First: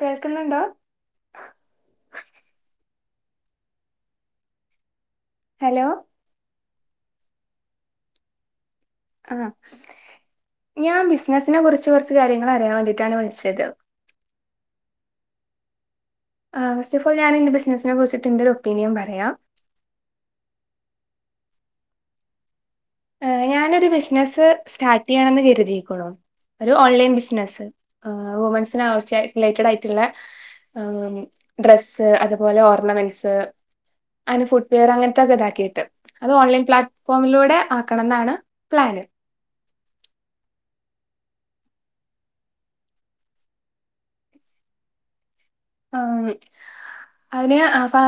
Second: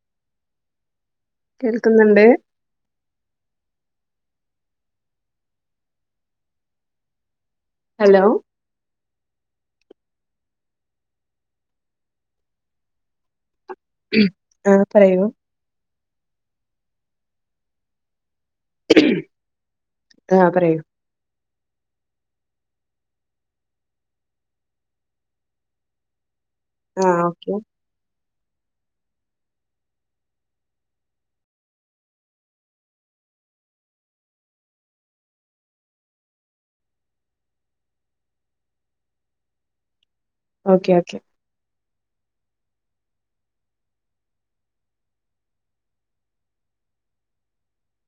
കേൾക്കുന്നുണ്ടോ? കേൾക്കുന്നുണ്ട്. Hello? Hello? ആ ഞാൻ ബിസിനസിനെ കുറിച്ച് കുറച്ച് കാര്യങ്ങൾ അറിയാൻ വേണ്ടിയിട്ടാണ് വിളിച്ചത്. ആഹ് പറയൂ. ആഹ ഫസ് ഓഫ്ഓൾ ഞൻന്റെ ബസിനസിനെ കുറിച്ചിട്ടു എൻ്റെ ഒരു ഒപ്പീനിയ പറയാം. ആ പറയൂ ഞാനൊ ഒരു ബിസിനസ്സ് സ്റ്റാർട്ട് ചെയ്യാണെന്ന് കരുതിയിക്കണോ ഒരു ആ ഓൺലൈൻ ഓക്കെ ബിസിനസ്സ്. ആ് മനസിലായി ചാരിറ്റിലേറ്റഡ് ആയിട്ടുള്ള. ആ ഡ്രസ്സ് അതുപോലെ ഓർണമെന്റ്സ്. അതിന് ഫുട് വെയർ അങ്ങനത്തെൊക്കെ ഇതാക്കിയിട്ട് അത് ഓൺലൈൻ പ്ലാറ്റ്ഫോമിലൂടെ. ണം എന്നാണ് പ്ലാന്. ഓക്കെ ഓക്കെ ആഹ് അതിന് സ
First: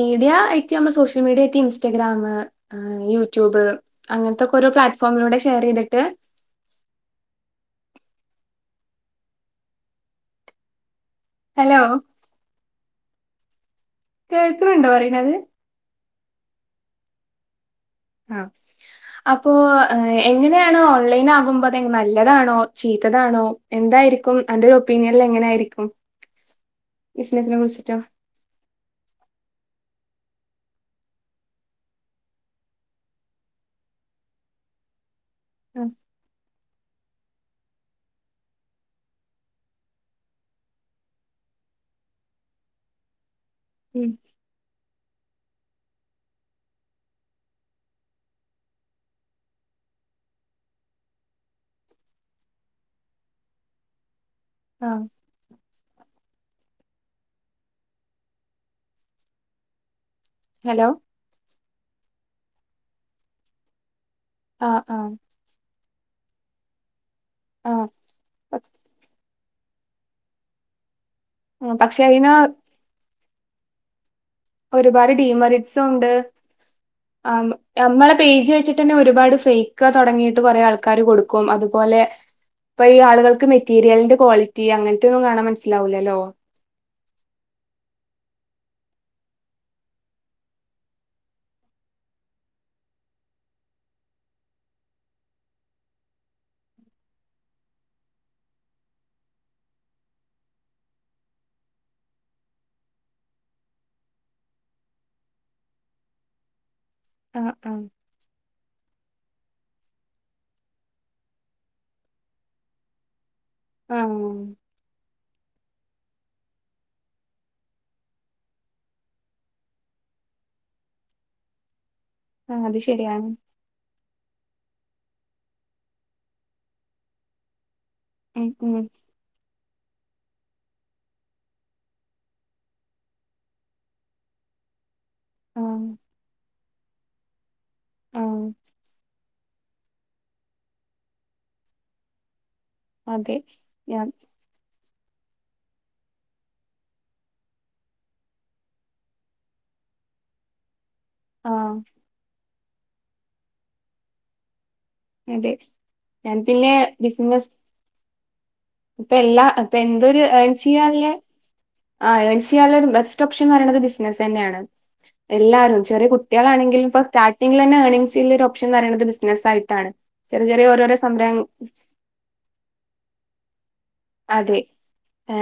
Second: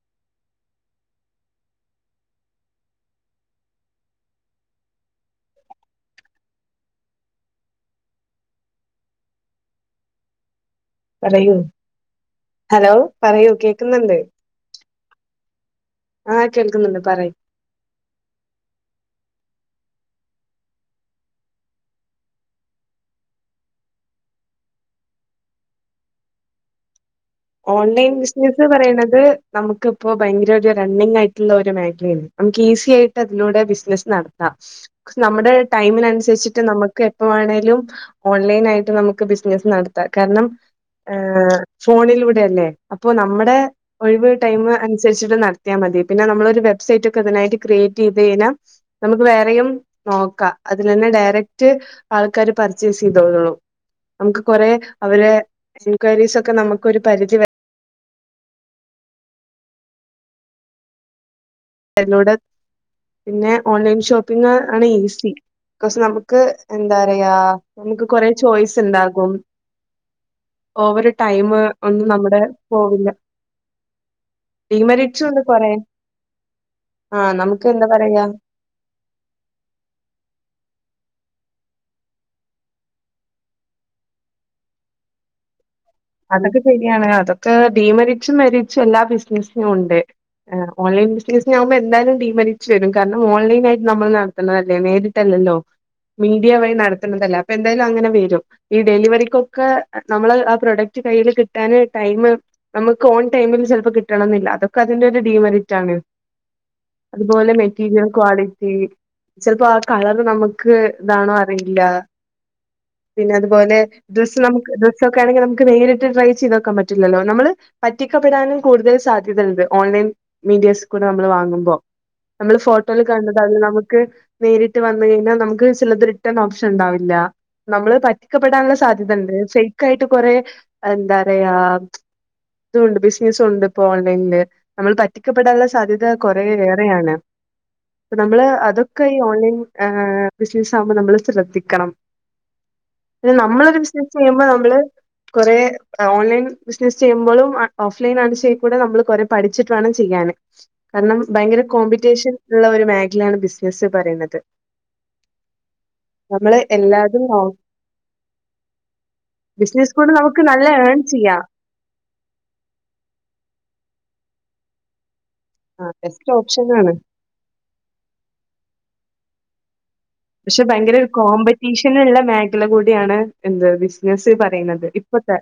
മീഡിയ ഐറ്റ് നമ്മ സോഷ്യൽ മീഡിയ റ്റ് ഇൻസ്റ്റാഗ്രാം. ആഹ് യൂട്യൂബ് അങ്ങനത്തൊക്കെ ഓരോ പ്ലാറ്റ്ഫോമിലൂടെ ഷെയർ ചെയ്തിട്ട്. പറയൂ ഹലോ ഹലോ പറയൂ കേ കേൾക്കുന്നുണ്ടോ പറയുന്നത്. ആഹ് കേൾക്കുന്നുണ്ട് പറിം. ആഹ് അപ്പോൊ എങ്ങനെയാണ് ഓൺലൈൻ ആകുമ്പോ അതെ നല്ലതാണോ ചീത്തതാണോ എന്തായിരിക്കും ആൻ്റെ ഒപ്പീനിയനൽ എങ്ങനൊയിരിക്കും ഓൺലൈൻ ബിസിനസ് പറയണുന്നത് നമുക്കിപ്പോ ഭയങ്കര ഒരു റണ്ണിങ് ആയിട്ടുള്ള ഒരു മേഖലയാണ് നമുക്ക് ഈസി ആയിട്ട് അതിലൂടെ ബിസിനസ്സ് നടത്താം നമ്മുടെ ആഹ് ടൈമിനനുസരിച്ചിട്ട് നമുക്ക് എപ്പോം ആണേലും ഓൺലൈൻ ആയിട്ട് നമുക്ക് ബിസിനസ് നടത്താം കാരണം ആ ഫോണിലൂടെയല്ലേ അപ്പൊ നമ്മുടെ ഉം ഒഴിവ് ടൈം അനുസരിച്ചി നടത്തിയാൽ മതി പിന്നെ നമ്മള ഒരു വെബ്സൈറ്റ് ഒക്കെ ഇതിനായിട്ട് ക്രിയേറ്റ് ചെയ്ത് കഴിഞ്ഞാൽ നമുക്ക് വേറെയും നോക്കാം അതിൽ തന്നെ ഡയറക്റ്റ് ആൾക്കാര് പർച്ചേസ് ചെയ്തോന്നള്ളൂ നമുക്ക് കൊറെേ ആഹ് അവര് എൻക്വയരീസ് ഒക്കെ നമുക്ക് ഒരു പരിധി വരെ ഹലോ എന്നോട് പിന്നെ ഓൺലൈൻ ഷോപ്പിംഗ ആഹ് ആണ് ഇത് ആഹ് ഈസി പക്ഷ നമുക്ക് എന്താ പറയാ ആഹ് നമുക്ക് കൊറെ ചോയ്സ് ഉണ്ടായിരുന്നു ഓവർ ടൈമ പക്ഷെ ഒന്നും അയിന് നമ്മടെ പോവില്ല ഒരുപാട് ഡീമെറിറ്റ്സും ഉണ്ട് കൊറെ ഡീമറിറ്റ്സും ഉണ്ട് ആഹ് നമുക്ക് എന്താ നമ്മളെ പറയാ പേജ് വെച്ചി തന്നെ ഒരുപാട് ഫേക്ക് തുടങ്ങിയിട്ട് കുറേ ആൾക്കാാര് കൊടുക്കും അതുപോലെ ഇപ്പ ആുകൾക്ക് മെറ്റീരിലിന്റെ ക്വാളിറ്റി അങ്ങനത്തെൊന്നും കാണാൻ മനസാവില്ലല്ലോ അതൊക്കെ ശരിയാണ് അതൊക്കെ ഡിമെറിസ്സ് മെറിസ്സ് എല്ലാ ബിസിനസിനും ഉണ്ട് ആ ഓലൈൻ ബിസിനീസ ആുമ്പോ എന്തായാലും ഡിമെറിസ്സ് വരും കാരണം ഓൺലൈനായിട്ട് നമ്മൾ നടതല്ലേ നേരിട്ടല്ലല്ലോ മീഡിയ വഴി നടത്തുന്നതല്ലേ അപ്പൊ എന്തായാലും അങ്ങനെ വരും ഈ ഡെലിവറിക്കൊക്കെ നമ്മള് ആ പ്രൊഡക്റ്റ് കയ്യിയില് കിട്ടാന് ടൈം നമുക്ക് ഓൺ ടൈമിൽ ചിലപ്പോ കിട്ടണം എന്നില്ല അതൊക്കെ അതിന്റെ ഒരു ഡീമെരിറ്റ് ആണ് അതുപോലെ ആഹ് ആഹ് മെറ്റീരിയൽസ് ക്വാളിറ്റി ചിലപ്പോ ആ കളറ് നമുക്ക് ഇതാണോ അറിയില്ല പിന്നെ അതുപോലെ ആഹ് ഡ്രസ്സ് ഒക്കെ ആണെങ്കിൽ നക്ക് നേരിട്ട് ട്രൈ ചെയ്ത് നോക്കാൻ പറ്റില്ലല്ലോ നമ്മള് പറ്റിക്കപെടാനും കൂടുതൽ സാധ്യതയുണ്ട് ഓൺലൈൻ മീഡിയാസ്ൽ കൂടെ നമ്മള് വാങ്ങുമ്പോ നമ്മള് ആഹ് അത് ഫോട്ടോൽ ശരിയാണ് കണത് അൽ നമുക്ക് നേരിട്ട് വന്ന കഴിഞ്ഞാൽ നമുക്ക് ചിലത് റിട്ടേൺ ഓപ്ഷൻ ഉണ്ടാവില്ല നമ്മള് പ ഉം റ്റിക്കപ്പെടാനുള്ള ഉം സാധ്യതണ്ട് ഫേക്ക ആയിട്ട് കൊറെേ എന്താ പറയാ ഇതണ്ട് മിസ് യുസ് ഉണ്ട് ഇപ്പ ഓൺലൈനിില് നമ്മൾ പറ്റിക്കപ്പെടാനുള്ള ആഹ് സാധ്യത കുറെയേറെയാണ് അ ആഹ് നമ്മള് അതൊക്കെ ഈ ഓൺലൈൻ ഹ ബിസിനസ് ആകുമ്പോൾ നമ്മള് ശ്രദ്ധിക്കണം പിന്നെ അതെ നമ്മളൊരു ഞാൻ ബിസിനസ് ചെയ്യുമ്പോ നമ്മള് കൊറ ഓൺലൈൻ ബിസിനസ് ചെയ്യുമ്പോഴും ഓഫ്‌ലൈൻ ആണിച്ചയിബോയ്യേ കൂടെ നമ്മള് കുറെേ പഠിച്ചിട്ട വേണം ചെയ്യാൻ കാരണം ഭയങ്കര ആഹ് കോമ്പറ്റീഷൻ ഉള്ള ഒരു മേഖലയാണ് ബിസിനസ്സ് പറയണുന്നത് അതെ ഞാൻ നമ്മള് പിന്നെ എല്ലാതും നോ ബിസിനസ് ഇപ്പ എല്ലാ ഇപ്പൊ ബിസിനസ് കൊണ്ട് എന്തൊരു നമുക്ക് ഏൺ നല്ല ചെയ്യാണല്ലേ ചെയ്യാം ആ ഏൺ ചെയ്യാനുള്ള ഒരു ബെസ്റ്റ് ഓപ്ഷൻന്ന് പറയണത് ബിസിനസ്സ് തന്നെയാണ് എല്ലാരും ആ ചെറ ബെസ്റ്റ് കുട്ടികാണെങ്കിലും ഓപ്ഷനാണ് ഇപ്പോ സ്റ്റാർട്ടിംഗിൽ തന്നെ ഏണിംഗങ് ചെയ്യുള്ള ഒരു ഓപ്ഷ പറയുന്നത് ബിസിനസ്സയിട്ടാണ് പക്ഷെ ഭയങ്കര ഒരു കോമ്പറ്റീഷൻ നുള്ള മേഖല കൂടിയാണ് എന്ത് ബിസിനസ് അതെ പറയുന്നത് ഇപ്പത്തെ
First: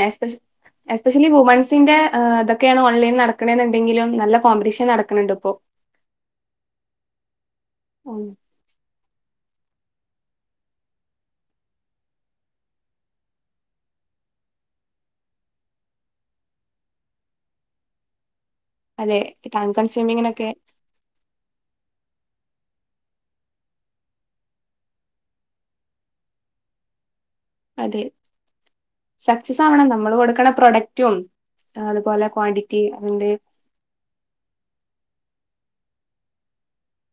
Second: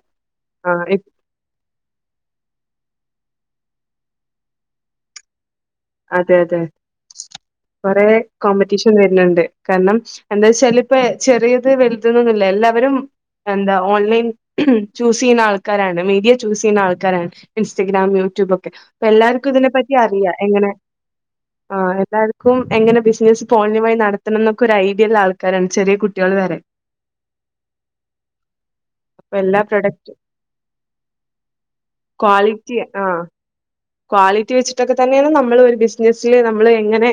ആ ഇതിൽ വുമൻസിന്റെ ഇതൊക്കെയാണ് ഓൺലൈൽ നടക്കണെന്നുണ്ടെങ്കിലും നല്ല കോമ്പറ്റീഷൻ നടക്കണണ്ട് ഇപ്പോ അതെ അതെ കൊറെ ഉം കോമ്പറ്റീഷൻ വരുന്നുണ്ട് കാരണം എന്താ വെച്ചാല് ഇപ്പ ചെറിയത് വലുതുന്നൊന്നുമില്ല എല്ലാവരും എന്താ ഓൺലൈൻ ചൂസ് ചെയ്യുന്ന ആൾക്കാരാണ് മീഡിയ ചൂസ് ചെയ്യുന്ന ആൾക്കാരാണ് ഇൻസ്റ്റഗ്രാം യൂട്യൂബ് ഒക്കെ അപ്പ അതെ എല്ലാവർക്കും ടൈം ഇതിനെ പറ്റി അറിയാം കൺസ്യൂമിങ്ങിനൊക്കെ എങ്ങനെ [inaudible] ആ എല്ലാവർക്കും എങ്ങനെ ബിസിനസ്സ് പോളിമായി നടത്തണം എന്നൊക്കെ ഒരു ഐഡിയ ഉള്ള ആൾക്കാരാണ് ചെറിയ കുട്ടികൾ വരെ അതെ അപ്പൊ സക്സസ് എല്ലാ ആവണം നമ്മള് പ്രൊഡക്റ്റും കൊടുക്കണ പ്രൊഡക്റ്റും അതുപോലെ ക്വാളിറ്റി ക്വാണ്ടിറ്റി ആ [unintelligible] ക്വാളിറ്റി വെച്ചിട്ടൊക്കെ തന്നെണ് നമ്മള് ഒരു ബിസ്നസ്സില് നമ്മള് എങ്ങനെ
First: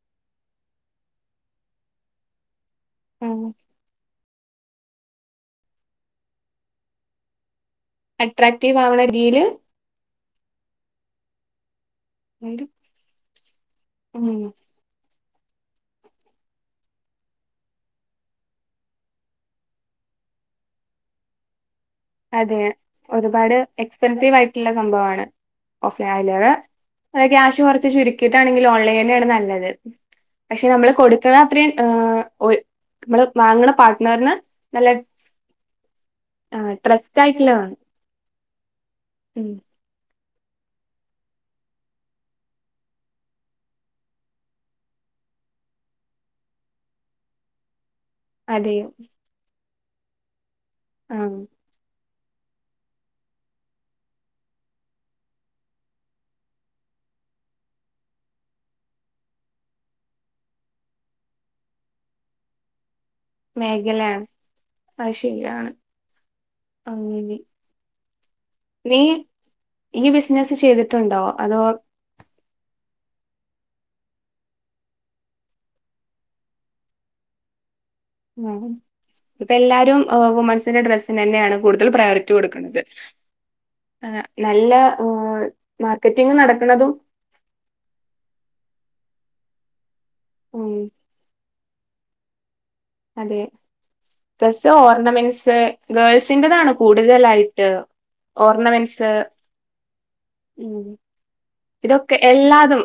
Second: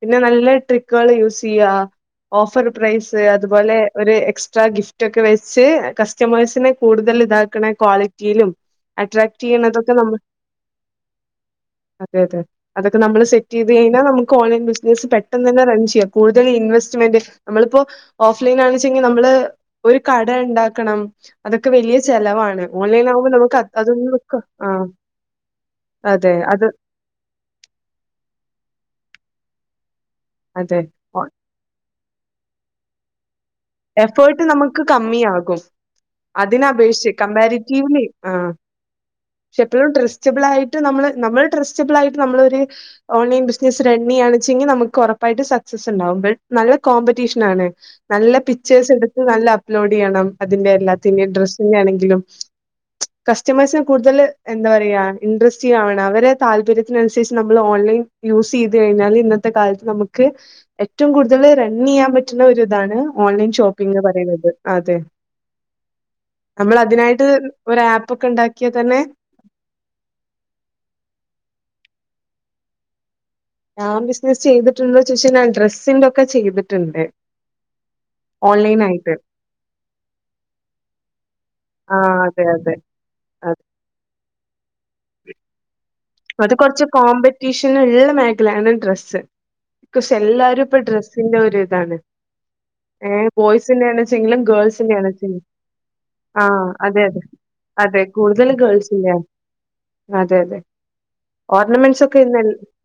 പിന്നെ നല്ല ട്രിക്കുകൾ യൂസ് ചെയ്യ ഓഫർ പ്രൈസ് ഉം അതുപോലെ ഒരു എക്സ്ട്രാ ഗിഫ്റ്റ് ഒക്കെ വെച്ച് കസ്റ്റമേഴ്സിനെ കൂടുതൽ ഇത ക്ക്‌ണ ക്വാളിറ്റിയിലും അട്രാക്റ്റീവ് ആവണ അട്രാക്ട് രീതിയില് ചെയ്യുന്നതൊക്കെ നമ്മ അതെ അതെ അതൊക്കെ നമ്മള് സെറ്റ് ചെയ്ത് കഴിഞ്ഞാ ഉം നമക്ക് ഓൺലൈൻ ബിസ്നസ് ട്രെ പെട്ടെന്ന് തന്നെ റൺ ചെയ്യാം കൂടുതൽ ഇൻവെസ്റ്റ്മെന്റ് നമ്മള്പ്പോ ഓഫ് ലൈൻ ആണ്ച്ചെങ്കി നമ്മള് ഒരു കട ഇണ്ടാക്കണം അതൊക്കെ വല്യ അതെ ചെലവാണ് ഓൺലൈൻ ആവുമ്പോ ഒരുപാട് നമുക്ക് അതൊന്നു ആ ഓഫ്‌ അതെ ലൈ അത് [unintelligible] ക്യാഷ് കൊർച്ച് ചുരുക്കിട്ടാണെങ്കില് ഓൺലൈനെണ് നല്ലത് പക്ഷെ നമ്മള് അതെ കൊടുക്ക്‌ണ അത്രയും ഒര് നമ്മള് വാങ്ണ എഫേർട്ട് നമുക്ക് കമ്മി ആകും അതിന ആഹ് [unintelligible] ട്രസ്റ്റ് ആയിട്ടുള്ള വേണം കമ്പാരിറ്റിവ് ല് ആ ഉം എപ്പഴും ട്രസ്റ്റബിളായിട്ട് നമ്മള് നമ്മൾ ട്രസ്റ്റബിളായിട്ട് നമ്മള് ഒര് ഓൺലൈൻ ബിസ്നസ് റണ്ണയ്യാ വെച്ചെങ്കി നമുക്ക് ഒറപ്പായിട്ട് സക്സസ് ഇണ്ടാവും ബ നല്ല കോമ്പറ്റീഷ്നാണ് നല്ല അതെയോ പിച്ചേഴ്‌സ് എടുത്ത് നല്ല അപ്‌ലോഡയ്യണം അതിന്റെ എല്ലാത്തിന്റേം ആഹ് ഡ്ര [unintelligible] ആണെങ്കിലും കസ്റ്റമേഴ്സിന് കൂടുതൽ എന്താ പറയ ഇൻട്രസ്റ്റീവ് ആവണം അവരെ താല്പര്യത്തിനനുസരിച്ച് നമ്മൾ ഓൺലൈൻ യൂസ് ചെയ്ത് കഴിഞ്ഞാല് ഇന്നത്തെ കാലത്ത് നമുക്ക് ഏറ്റവും കൂടുതൽ റണ്ണയ്യാൻ പറ്റുന്ന ഒരു ഇതാണ് ഓൺലൈ ഷോപ്പിംഗ് മേഖലയാണ് പറിണത് അതെ അത് ശരിയാണ് നമ്മളതിനായിട്ട് അങ്ങനെ ഒരു ആപ്പ് ഒക്കെ ഇണ്ടാ നീ ഈ ബിസ്നസ്സ് ചെയ്തിട്ടുണ്ടോ അതോ ഞാൻ ബിസ്നസ് ചെയ്തിട്ട്ണ്ടോ ചോയിച് കഴിഞ്ഞാ ഡ്രസ്സിന്റോക്കെ ചെയ്ത്ട്ട്ണ്ട് ഓൺലൈൻ ആയിട്ട് ഇപ്പ എല്ലാരും വുമൻസിന്റെ ഡ്രസ്സിനന്നെണ് കൂടുതൽ ആ പ്രയോറിറ്റി അതെ അതെ കൊടുക്കുന്നത് അതെ നല്ല മാർക്കറ്റിംഗ് നടക്കണതും ടീഷന്ള്ള മേഖലയാണ് ഡ്രസ്സ് ബിക്കോസ് എല്ലാരും ഉം ഇപ്പൊ ഡ്രസ്സിന്റെ ഒരു ഇതാണ് [inaudible] ഏഹ് അതെ ബോയ്സിന്റെ ആണെച്ചെങ്കിലും ഡ്രസ്സ്‌ ഗേൾസിന്റെ ആണെച്ചെങ്കിലും ഓർണമെന്റ്സ് ആ ഗേൾസിന്റതാണ് അതെ അതെ കൂടുതലായി ട്ട് അതെ കൂടുതൽ ഓർണമെന്റ്സ് ഗേൾസിന്റെ ആണ്. അതെ അതെ ഉം ഓർണമെന്റ്സ് ഇതൊക്കെ ഒക്കെ ഇന്ന് എൽ- എല്ലാതും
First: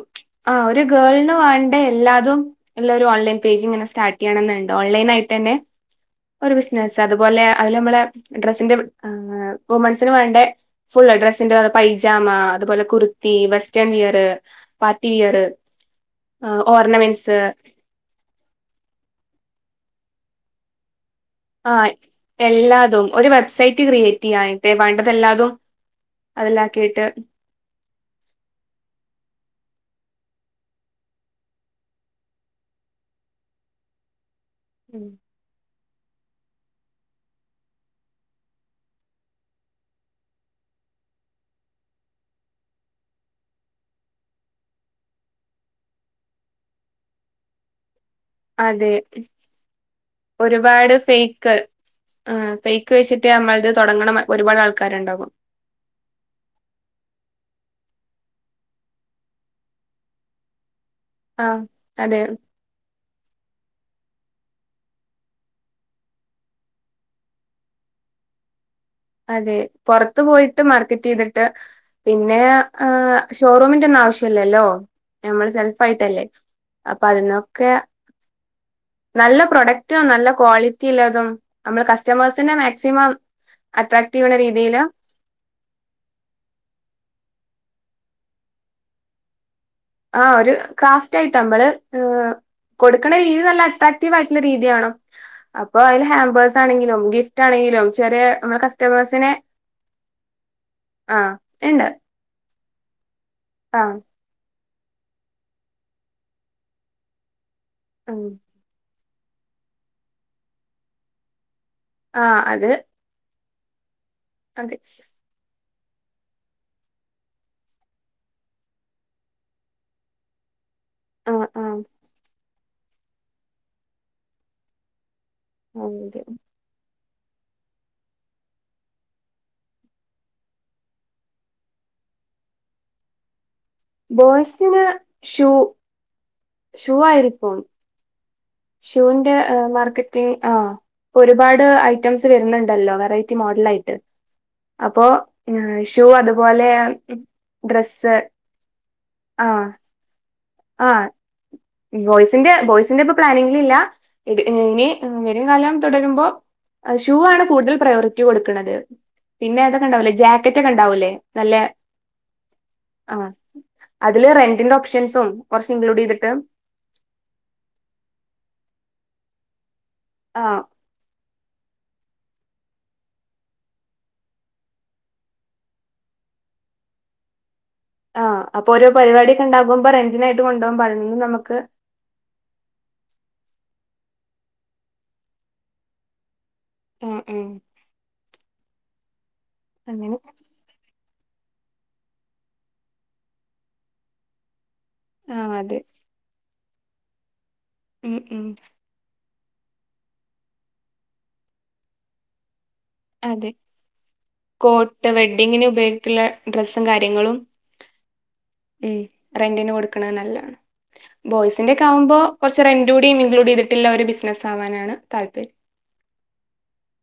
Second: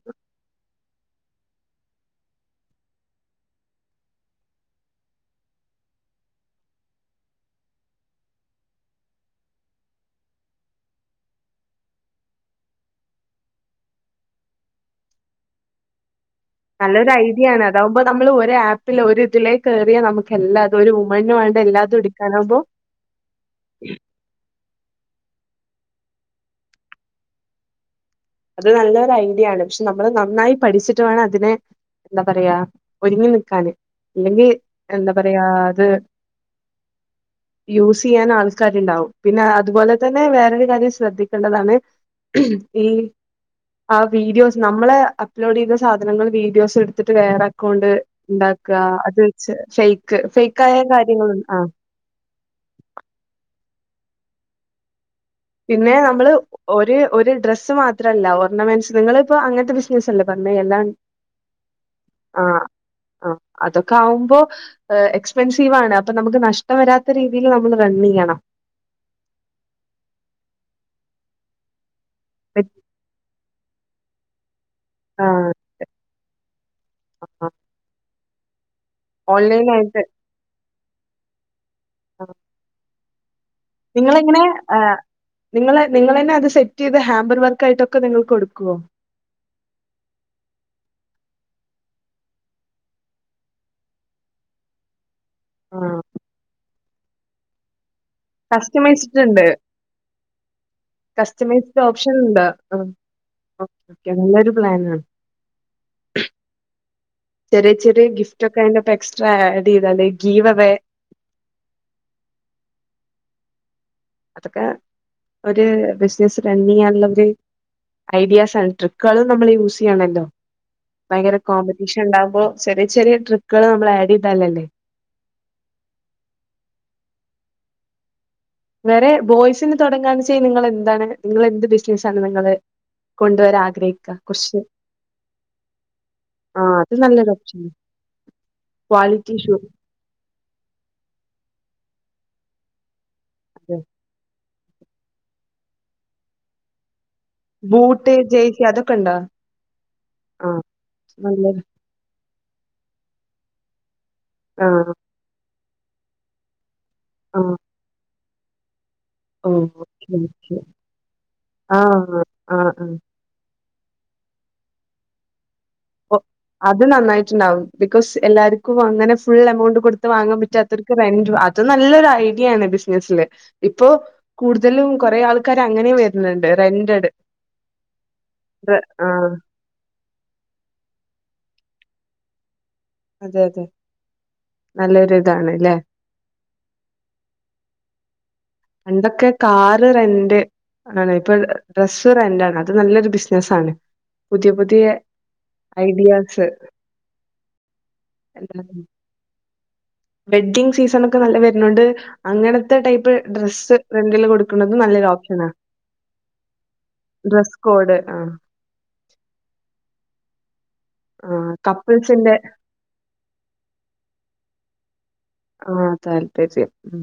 ആ ഒരു ഗേൾന് വാണ്ട എല്ലാതും എല്ലാം ഒരു ഓൺലൈൻ പേജ്ങ്ങനെ സ്റ്റാർട്ട് ചെയ്യണം ന്ന്ണ്ട് ഓൺലൈൻ ആയിട്ടന്നേ ഒരു ബിസ്നസ് അതുപോലെ അതില് നമ്മള ഡ്രസ്സിന്റെ വുമൻസിന് വേണ്ട ഫുള്ള് ഡ്രസ്സിന്റെ പൈജാമ അതുപോലെ kurti western wear party wear നല്ലൊരു ഐഡിയ ആണ് അതാവുമ്പോ നമ്മള് ഒരു ആപ്പില് ഒര് ഇതിലേ കെറിയ നമുക്ക് എല്ലാതും ഒരു വുമൺ ന് ആ എല്ലാതും ഒരു സൈറ്റ് ക്രിയേറ്റ് ചെയ്യാ [unintelligible] വേണ്ടതെല്ലാതും അത് ലാക്കിയിട്ട് അത് നല്ലൊരു ഐഡിയ ആണ് പക്ഷെ നമ്മള് നന്നായി പഠിച്ചിട്ട് വേണം അതിനെ എന്താ പറയാ ഒരുങ്ങി നിക്കാന് ഇല്ലെങ്കി എന്താ പറയാ അത് യൂസ് ചെയ്യാന് ആൾക്കാര്ണ്ടാവും പിന്നെ അതുപോലെ തന്നെ വേറൊരു കാര്യം ശ്രദ്ധിക്കേണ്ടതാണ് ഈ ആ വീഡിയോസ് നമ്മളെ അപ്ലോഡ് ചെയ്ത സാധനങ്ങൾ വീഡിയോസ് എടുത്തിട്ട് വേറെ അക്കൗണ്ട് ഉണ്ടാക്ക അതെ അത് വെച്ച് ഫൈക്ക് ഫൈക്ക് ആയ കാര്യങ്ങള് ആ ആ ഫൈക്ക് വെച്ചിട്ട് നമ്മൾത് തുടങ്ങണം ഒരുപാട് ആൾക്കാര്ണ്ടാവും പിന്നെ നമ്മള് ഒര് ഒര് ഡ്രസ്സ് മാത്രല്ല ഓർണമെൻസ് ഇങ്ങള്പ്പോ അങ്ങൻത്തെ ബിസ്നസ്സ് അല്ലേ പർഞ്ഞെ എല്ലാ ആഹ് അതെ ആഹ് ഹ് അതൊക്കെ ആകുമ്പോ എക്സ്പെൻസീവ ആണ് അപ്പൊ നമുക്ക് നഷ്ടം വരാത്ത രീതിയിൽ നമ്മള് റണ്ൺ ചെയ്യണം അതെ പുറത്ത് പോയിട്ട് മാർക്കറ്റ് ചെയ്തിട്ട് പിന്നെ ആഹ് ഷോറൂമിന്റെ ഒന്നും ആവശ്യല്ലല്ലോ നമ്മള് ആഹ് സെൽഫ ആയിട്ടല്ലേ അപ്പൊ ആഹ് അതിനന്നൊക്കെ നല്ല പ്രൊഡക്റ്റ ഓൺലൈനായിട്ട് നല്ല ക്വാളിറ്റില്ലതും നമ്മള് ആഹ് കസ്റ്റമേഴ്സിന്റെ മാക്സിമം അട്രാക്ട് ചെയ്യണ നിങ്ങളെങ്ങനെ രീതിയില് ആഹ് നിങ്ങള നിങ്ങ തന്നെ അത് സെറ്റ് ചെയ്ത് ഹാമ്പർ വർക്ക് ആയിട്ടൊക്കെ നിങ്ങൾ കൊടുക്കുവോ ആഹ് ഒരു ക്രാഫ്റ്റ് ആയിട്ട് നമ്മള് കൊടുക്കണ രീതി നല്ല അട്രാക്റ്റീവ് ആയിട്ടുള്ള രീതിയാണോ അപ്പൊ ആഹ് അതില് ഹാമ്പേഴ്സ് ആണെങ്കിലും ഗിഫ്റ്റ് ആണെങ്കിലും ചെറിയ നമ്മളെ കസ്റ്റമേഴ്സിനെ കസ്റ്റമൈസ്ണ്ട് ആഹ് കറ്റമൈ ഇണ്ട് ഓപ് ആഹ് ഓെ നല്ലൊരു പ്ലൻ ആണ് ചെറിയ ചെറിയ ഉം ഗിഫ്റ്റ് ഒക്കെതി്ൊ എക്സ്ട്രാ ആഡ് ചെയ്തെ ഗീവ് അവേ ആഹ് അത് അതൊക്കെ അതെ ഒരു ബിസിനസ് റണ് ചെയ്യാനുള്ളര് ഐഡിയാസ് ആണ് ട്രിക്കുകളും നമ്മള് യൂസ് ചെയ്യണല്ലോ ഭയങ്കര ആഹ് ആഹ് കോമ്പറ്റീഷൻ ഉണ്ടാവുമ്പോ ചെറിയ ചെറിയ ട്രിക്കുകൾ നമ്മൾ ആഡ് ചെയ്താലല്ലേ അതെ വേറെ ബോയ്സിന് തുടങ്ങുകന്ന് വെച്ച നിങ്ങ എന്താണ് നിങ്ങ എന്ത് ബിസിനസ ആാണ് നിങ്ങള് കൊണ്ടുവരാ ആഗ്രഹിക്കും ബോയ്സിന് ഷൂ ആഹ് ഷൂ അത് നല്ലരു ആയിരിക്കും ഓപ്ഷനാ ഷൂന്റെ മാർക്കറ്റിംഗ് ആഹ് ഇപ്പൊ ഒരുപാട് ഐറ്റംസ് വരുന്നുണ്ടല്ലോ വെറൈറ്റി മോഡൽ അതെ ആയിട്ട് അപ്പോ ഷൂ അതുപോലെ ഡ്രസ്സ് ബൂട്ട്ജേ്സി അതൊക്കെ ഇണ്ടോ ആഹ് ആഹ് ആഹ് നല്ലത് ബോയ്സിന്റെ ബോയ്സിന്റെ ഇപ്പൊ പ്ലാനിങ്ങ ഇല്ല ആ ഇനി വരും കാലം തുടരുമ്പോ ഷൂ ആ ആണ് കൂടുതൽ പ്രയോറിറ്റി കൊടുക്കണത് ഓ പിന്നെ ഏതൊക്കെ ഓക്കെ ഉണ്ടാവല്ലേ ഓക്കെ ജാക്കറ്റ് ഒക്കെ ഉണ്ടാവല്ലേ നല്ല ആ ആ ആ ആഹ് അതില് റെന്റിന്റെ ഓപ്ഷൻസും കുറച്ച് ഓ, ഇൻക്ലൂഡീത്ട്ട്. അത് നന്നായിട്ട്ണ്ടാവും ബിക്കോസ് എല്ലാര്ക്കും അങ്ങനെ ഫുൾ എമൗണ്ട് കൊടുത്ത് വാങ്ങാൻ ആഹ് പറ്റാത്തൊരു. റെന്റും അത് നല്ലൊരു ഐഡിയാണ് ബിസിനസില് ഇപ്പോ. കൂടുതലും കുറേ ആൾക്കാര് അങ്ങനെ വര്ണ് ണ്ട് റെന്റെട്. ആഹ് അപ്പൊ ഓരോ പരിവാടിയൊക്കെ ഉണ്ടാകുമ്പോ റെന്റിനായിട്ട് കൊണ്ട്പോവുമ്പോ അതിൽ നിന്ന് നമ്ക്ക്. അതെ, അതെ നല്ലൊരുതാണ്ല്ലേ. ഉം ഉം. പണ്ടൊക്കെ കാറ് അങ്ങനെ റെന്റ്. ആണാണ് ഇപ്പൊ ഡ്രസ്സ്‌ റെന്റാണ് അത് നല്ലൊരു ബിസിനസാണ് പുതിയ, പുതിയ. ആഹ് അതെ ഐഡിയാസ്. ഉം, ഉം. വെഡ്ഢിങ്ങ് സീസൺ ഒക്കെ നല്ലോ വര്ന്നോണ്ട് അങ്ങനത്തെ ടൈപ്പ്. പ്പ് അതെ ഡ്രസ്സ് റെന്റില് കൊട്ക്ക്ണത് നല്ലൊരു കോട്ട് ഓപ്ഷനാ വെഡ്ഡിങ്ങിന് ഉപയോഗിക്കുള്ള ഡ്രസ്സും കാര്യങ്ങളും ഡ്രസ്സ്‌. കോഡ് ആഹ്. ഉം റെന്റിന് കൊടുക്ക്ണ് നല്ലാണ് ആഹ് ബോയ്സിന്റെക്കെ ആവുമ്പോ കപ്പിൾസിന്റെ കൊറച്ച് റെന്റ്. ന്റ്റൂടി ഇൻക്ലൂഡ് ചെയ്ത്ട്ടില്ലെ ഒരു ബിസ്നസാവാനാണ് താല്പര്യം. ആഹ് താല്പര്യം ഉം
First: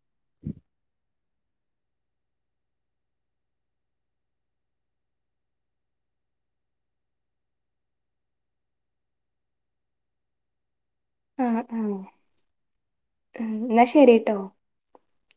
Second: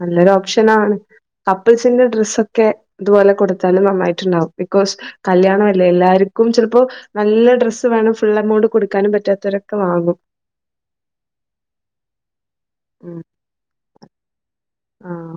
നല്ലൊരു ഓപ്ഷനാണ്. കപ്പിൾസിന്റെ ഡ്രസ്സൊക്കെ ഇതുപോലെ കൊടുത്താല് നന്നായിട്ട്ണ്ടാവും ബിക്കോസ്. കല്ല്യാണമല്ലേ എല്ലാര്ക്കും ചെലപ്പോ. നല്ല ഡ്രസ്സ് വേണം ഫുൾ എമൗണ്ട് കൊടുക്കാനും പറ്റാത്തവരൊക്കെ വാങ്ങും. ആഹ് ആഹ്. ഉം. എന്നാ ശരിട്ടോ. ആഹ്